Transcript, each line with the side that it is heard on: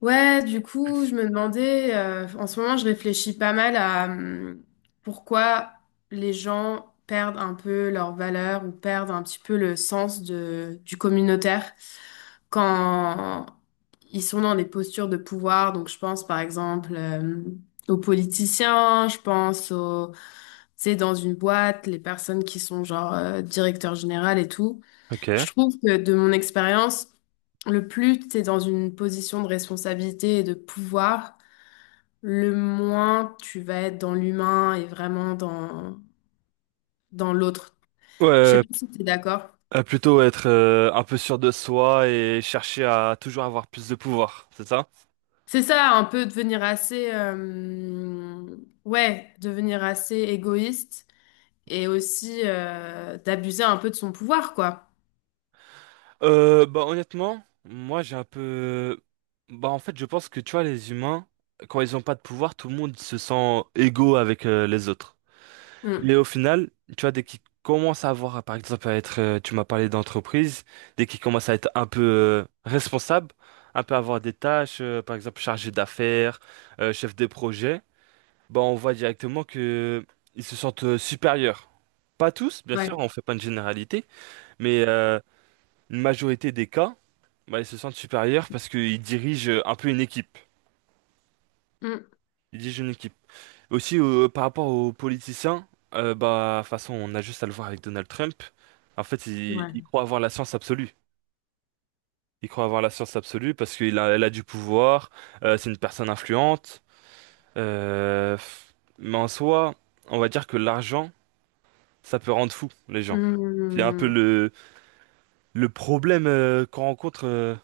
left: Ouais, du coup, je me demandais, en ce moment, je réfléchis pas mal à pourquoi les gens perdent un peu leur valeur ou perdent un petit peu le sens du communautaire quand ils sont dans des postures de pouvoir. Donc, je pense par exemple aux politiciens, je pense tu sais, dans une boîte, les personnes qui sont genre directeur général et tout.
right: Ok. Ouais,
left: Je trouve que de mon expérience, le plus tu es dans une position de responsabilité et de pouvoir, le moins tu vas être dans l'humain et vraiment dans l'autre. Je sais
right: euh,
left: pas si tu es d'accord.
right: plutôt être un peu sûr de soi et chercher à toujours avoir plus de pouvoir, c'est ça?
left: C'est ça, un peu devenir ouais, devenir assez égoïste et aussi d'abuser un peu de son pouvoir, quoi.
right: Bah honnêtement, moi j'ai un peu... Bah en fait je pense que tu vois les humains, quand ils ont pas de pouvoir, tout le monde se sent égaux avec les autres.
left: Mm,
right: Mais au final, tu vois, dès qu'ils commencent à avoir, par exemple, à être, tu m'as parlé d'entreprise, dès qu'ils commencent à être un peu responsables, un peu avoir des tâches, par exemple chargé d'affaires, chef des projets. Bah, on voit directement que ils se sentent supérieurs. Pas tous, bien sûr,
left: ouais.
right: on fait pas une généralité, mais une majorité des cas, bah, ils se sentent supérieurs parce qu'ils dirigent un peu une équipe.
left: Mm,
right: Ils dirigent une équipe. Aussi, par rapport aux politiciens, bah, de toute façon, on a juste à le voir avec Donald Trump. En fait, il
left: ouais.
right: croit avoir la science absolue. Il croit avoir la science absolue parce qu'il a, elle a du pouvoir, c'est une personne influente. euh, f- mais en soi, on va dire que l'argent, ça peut rendre fou les gens. C'est un peu
left: Mm.
right: le problème qu'on rencontre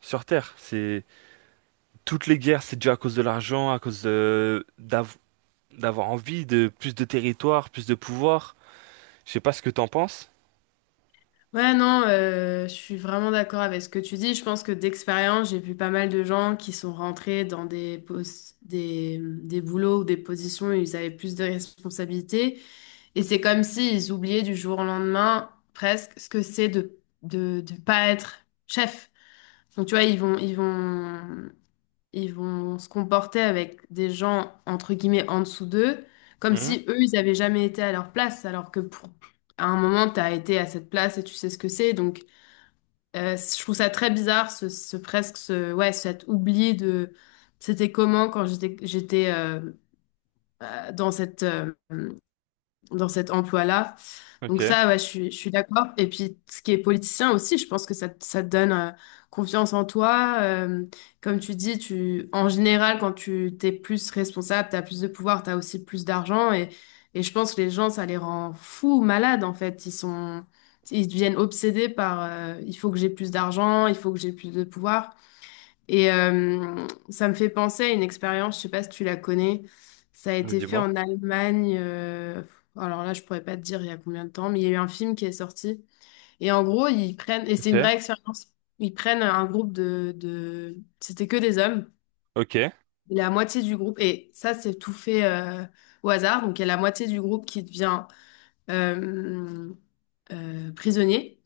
right: sur Terre. C'est toutes les guerres, c'est dû à cause de l'argent, à cause de- d'av- d'avoir envie de plus de territoire, plus de pouvoir. Je sais pas ce que t'en penses.
left: Ouais, non, je suis vraiment d'accord avec ce que tu dis. Je pense que d'expérience, j'ai vu pas mal de gens qui sont rentrés dans des boulots ou des positions où ils avaient plus de responsabilités. Et c'est comme s'ils oubliaient du jour au lendemain presque ce que c'est de pas être chef. Donc, tu vois, ils vont se comporter avec des gens, entre guillemets, en dessous d'eux, comme
right: Mhm.
left: si eux, ils avaient jamais été à leur place, alors que pour, à un moment, tu as été à cette place et tu sais ce que c'est. Donc, je trouve ça très bizarre, ouais, cet oubli de c'était comment quand j'étais dans cette dans cet emploi-là.
right: Ok.
left: Donc ça, ouais, je suis d'accord. Et puis, ce qui est politicien aussi, je pense que ça te donne confiance en toi. Comme tu dis, tu, en général, quand tu t'es plus responsable, tu as plus de pouvoir, tu as aussi plus d'argent. Et je pense que les gens, ça les rend fous, malades, en fait. Ils deviennent obsédés par, il faut que j'ai plus d'argent, il faut que j'ai plus de pouvoir. Et ça me fait penser à une expérience, je sais pas si tu la connais. Ça a été fait
right: Dis-moi.
left: en Allemagne. Alors là, je pourrais pas te dire il y a combien de temps, mais il y a eu un film qui est sorti. Et en gros, ils prennent, et c'est
right: Ok,
left: une vraie expérience, ils prennent un groupe C'était que des hommes.
right: ok,
left: Et la moitié du groupe, et ça, c'est tout fait au hasard. Donc, il y a la moitié du groupe qui devient euh, prisonnier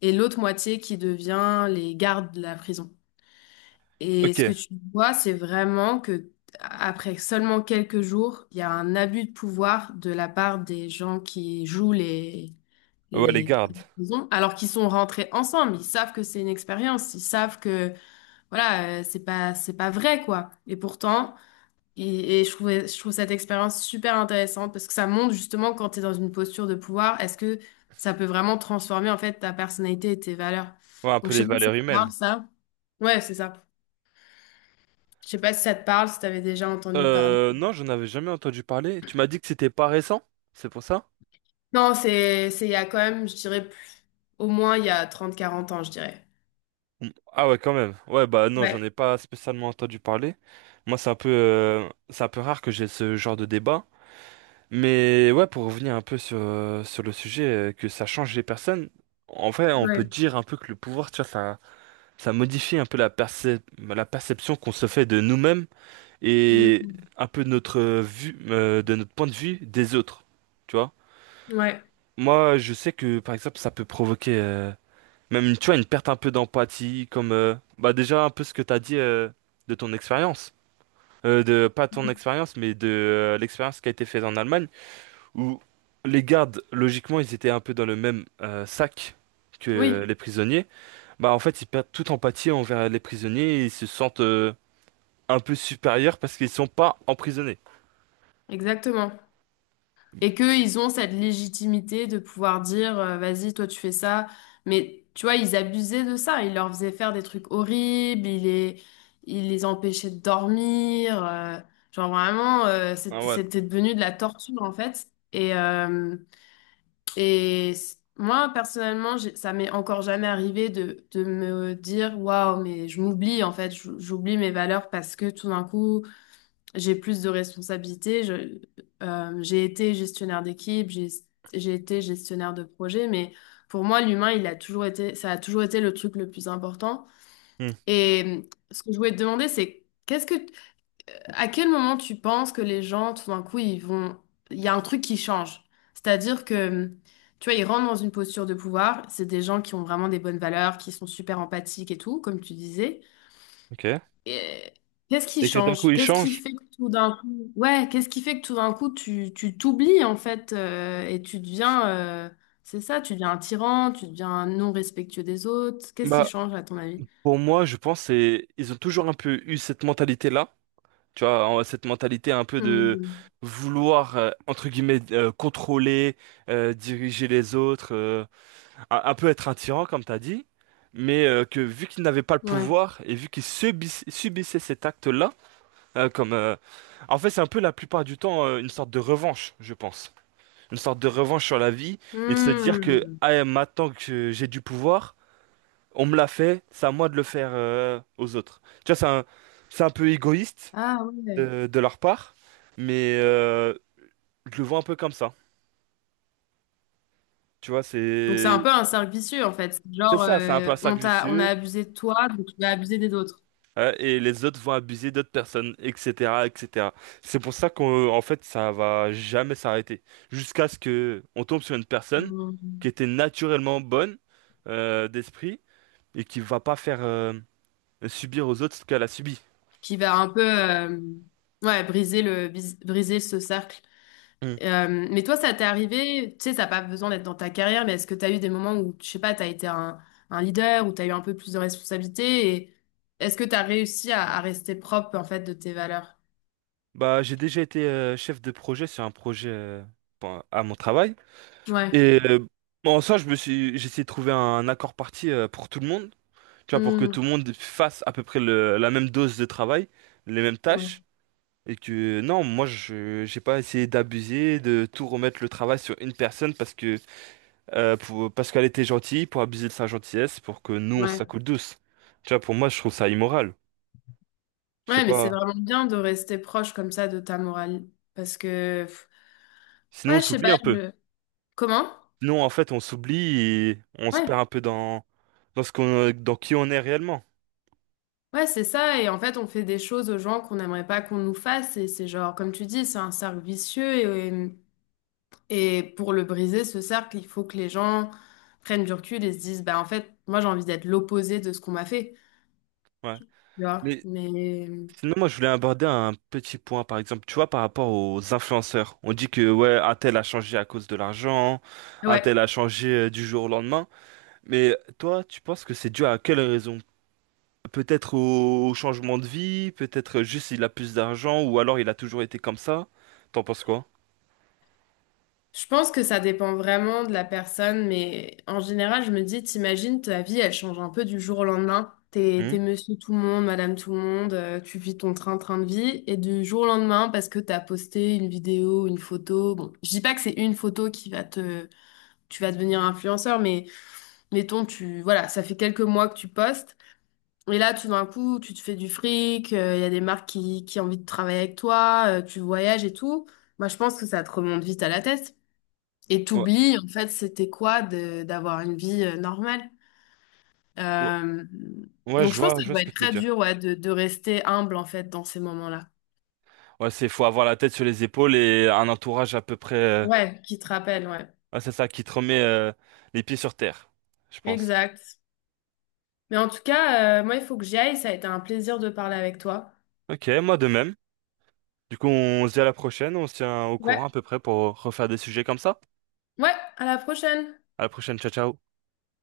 left: et l'autre moitié qui devient les gardes de la prison. Et ce que
right: ok.
left: tu vois, c'est vraiment que après seulement quelques jours, il y a un abus de pouvoir de la part des gens qui jouent les
right: Ouais, les
left: les
right: gardes.
left: prisons, alors qu'ils sont rentrés ensemble. Ils savent que c'est une expérience, ils savent que voilà, c'est pas vrai quoi. Et pourtant, et je trouve cette expérience super intéressante parce que ça montre justement quand tu es dans une posture de pouvoir, est-ce que ça peut vraiment transformer en fait ta personnalité et tes valeurs.
right: Ouais, un
left: Donc
right: peu
left: je
right: les
left: sais pas si
right: valeurs
left: c'est
right: humaines.
left: ça. Ouais, c'est ça. Je sais pas si ça te parle, si t'avais déjà entendu parler.
right: Non, j'en avais jamais entendu parler. Tu m'as dit que c'était pas récent, c'est pour ça?
left: Non, c'est il y a quand même, je dirais, au moins il y a trente quarante ans, je dirais.
right: Mm. Ah ouais, quand même. Ouais, bah non, j'en ai
left: Ouais.
right: pas spécialement entendu parler. Moi, c'est un peu rare que j'ai ce genre de débat. Mais ouais, pour revenir un peu sur, sur le sujet, que ça change les personnes, en vrai, on peut
left: Ouais.
right: dire un peu que le pouvoir, tu vois, ça modifie un peu la perception qu'on se fait de nous-mêmes et
left: Mhm.
right: un peu de notre vue, de notre point de vue des autres, tu vois.
left: Ouais.
right: Moi, je sais que, par exemple, ça peut provoquer même, tu vois, une perte un peu d'empathie, comme, bah déjà, un peu ce que t'as dit de ton expérience. Pas ton expérience, mais de l'expérience qui a été faite en Allemagne où les gardes, logiquement, ils étaient un peu dans le même sac que
left: Oui,
right: les prisonniers, bah en fait, ils perdent toute empathie envers les prisonniers et ils se sentent un peu supérieurs parce qu'ils sont pas emprisonnés.
left: exactement. Et qu'ils ont cette légitimité de pouvoir dire, vas-y, toi tu fais ça. Mais tu vois, ils abusaient de ça. Ils leur faisaient faire des trucs horribles, ils les empêchaient de dormir. Genre vraiment,
right: Ah ouais.
left: c'était devenu de la torture en fait. Et, et moi, personnellement, ça m'est encore jamais arrivé de me dire, waouh, mais je m'oublie, en fait, j'oublie mes valeurs parce que tout d'un coup, j'ai plus de responsabilités. J'ai été gestionnaire d'équipe, j'ai été gestionnaire de projet, mais pour moi, l'humain, il a toujours été, ça a toujours été le truc le plus important.
right: Hmm.
left: Et ce que je voulais te demander, c'est qu'est-ce que à quel moment tu penses que les gens, tout d'un coup, ils vont... Il y a un truc qui change. C'est-à-dire que, tu vois, ils rentrent dans une posture de pouvoir. C'est des gens qui ont vraiment des bonnes valeurs, qui sont super empathiques et tout, comme tu disais.
right: Ok.
left: Et qu'est-ce qui
right: Et que d'un coup,
left: change?
right: ils
left: Qu'est-ce qui
right: changent.
left: fait que tout d'un coup... Ouais, qu'est-ce qui fait que tout d'un coup, tu t'oublies, en fait, et tu deviens... c'est ça, tu deviens un tyran, tu deviens un non respectueux des autres. Qu'est-ce qui
right: Bah,
left: change, à ton avis?
right: pour moi, je pense c'est ils ont toujours un peu eu cette mentalité-là, tu vois, cette mentalité un peu de
left: Mhm.
right: vouloir, entre guillemets, contrôler, diriger les autres. Un peu être un tyran, comme t'as dit, mais que vu qu'il n'avait pas le
left: Ouais.
right: pouvoir et vu subissait cet acte-là, comme en fait c'est un peu la plupart du temps une sorte de revanche, je pense, une sorte de revanche sur la vie et de se dire que
left: Mhm.
right: ah, maintenant que j'ai du pouvoir, on me l'a fait, c'est à moi de le faire aux autres. Tu vois, c'est un peu égoïste
left: Ah ouais.
right: de leur part, mais je le vois un peu comme ça. Tu vois,
left: Donc c'est un
right: c'est
left: peu un cercle vicieux en fait. C'est
right: c'est
left: genre
right: ça, c'est un peu un cercle
left: on a
right: vicieux.
left: abusé de toi, donc tu vas abuser des autres.
right: Ouais, et les autres vont abuser d'autres personnes, etc., etc. C'est pour ça qu'en en fait, ça va jamais s'arrêter. Jusqu'à ce que on tombe sur une personne qui
left: Mhm.
right: était naturellement bonne d'esprit et qui va pas faire subir aux autres ce qu'elle a subi.
left: Qui va un peu ouais, briser ce cercle.
right: Mm.
left: Mais toi ça t'est arrivé, tu sais ça n'a pas besoin d'être dans ta carrière, mais est-ce que tu as eu des moments où je sais pas, tu as été un leader ou tu as eu un peu plus de responsabilité et est-ce que tu as réussi à rester propre en fait de tes valeurs?
right: Bah, j'ai déjà été chef de projet sur un projet bon, à mon travail.
left: Ouais.
right: Et en soi, j'ai essayé de trouver un accord parti pour tout le monde. Tu vois, pour que
left: Mhm.
right: tout le monde fasse à peu près la même dose de travail, les mêmes
left: Ouais.
right: tâches. Et que non, moi je j'ai pas essayé d'abuser, de tout remettre le travail sur une personne parce que parce qu'elle était gentille, pour abuser de sa gentillesse, pour que nous on se la
left: Ouais.
right: coule douce. Tu vois, pour moi je trouve ça immoral. Je sais
left: Ouais, mais
right: pas.
left: c'est vraiment bien de rester proche comme ça de ta morale parce que pff,
right: Sinon on
left: ouais, je sais pas,
right: s'oublie un peu.
left: Comment?
right: Sinon en fait on s'oublie et on se
left: Ouais,
right: perd un peu dans ce qu'on dans qui on est réellement.
left: ouais, c'est ça. Et en fait, on fait des choses aux gens qu'on n'aimerait pas qu'on nous fasse. Et c'est genre, comme tu dis, c'est un cercle vicieux. Et pour le briser, ce cercle, il faut que les gens prennent du recul et se disent, bah en fait, moi j'ai envie d'être l'opposé de ce qu'on m'a fait.
right: Ouais.
left: Tu vois?
right: Mais
left: Mais
right: sinon moi je voulais aborder un petit point par exemple. Tu vois par rapport aux influenceurs, on dit que ouais un tel a changé à cause de l'argent, un tel
left: ouais,
right: a changé du jour au lendemain. Mais toi, tu penses que c'est dû à quelle raison? Peut-être au changement de vie, peut-être juste il a plus d'argent, ou alors il a toujours été comme ça. T'en penses quoi?
left: je pense que ça dépend vraiment de la personne, mais en général, je me dis, t'imagines, ta vie, elle change un peu du jour au lendemain.
right: Hmm.
left: T'es monsieur tout le monde, madame tout le monde, tu vis ton train-train de vie, et du jour au lendemain, parce que t'as posté une vidéo, une photo, bon, je dis pas que c'est une photo qui va te, tu vas devenir influenceur, mais mettons, tu, voilà, ça fait quelques mois que tu postes, et là, tout d'un coup, tu te fais du fric, il y a des marques qui ont envie de travailler avec toi, tu voyages et tout. Moi, je pense que ça te remonte vite à la tête. Et
right: Ouais,
left: t'oublies, en fait, c'était quoi d'avoir une vie normale.
right: ouais,
left: Euh,
right: ouais,
left: donc je pense que
right: je
left: ça
right: vois
left: doit
right: ce que
left: être
right: tu veux
left: très
right: dire.
left: dur, ouais, de rester humble, en fait, dans ces moments-là.
right: Ouais, c'est faut avoir la tête sur les épaules et un entourage à peu près.
left: Ouais, qui te rappelle, ouais.
right: Ouais, c'est ça qui te remet les pieds sur terre, je pense.
left: Exact. Mais en tout cas, moi, il faut que j'y aille. Ça a été un plaisir de parler avec toi.
right: Ok, moi de même. Du coup, on se dit à la prochaine, on se tient au courant
left: Ouais.
right: à peu près pour refaire des sujets comme ça.
left: Ouais, à la prochaine.
right: À la prochaine, ciao ciao.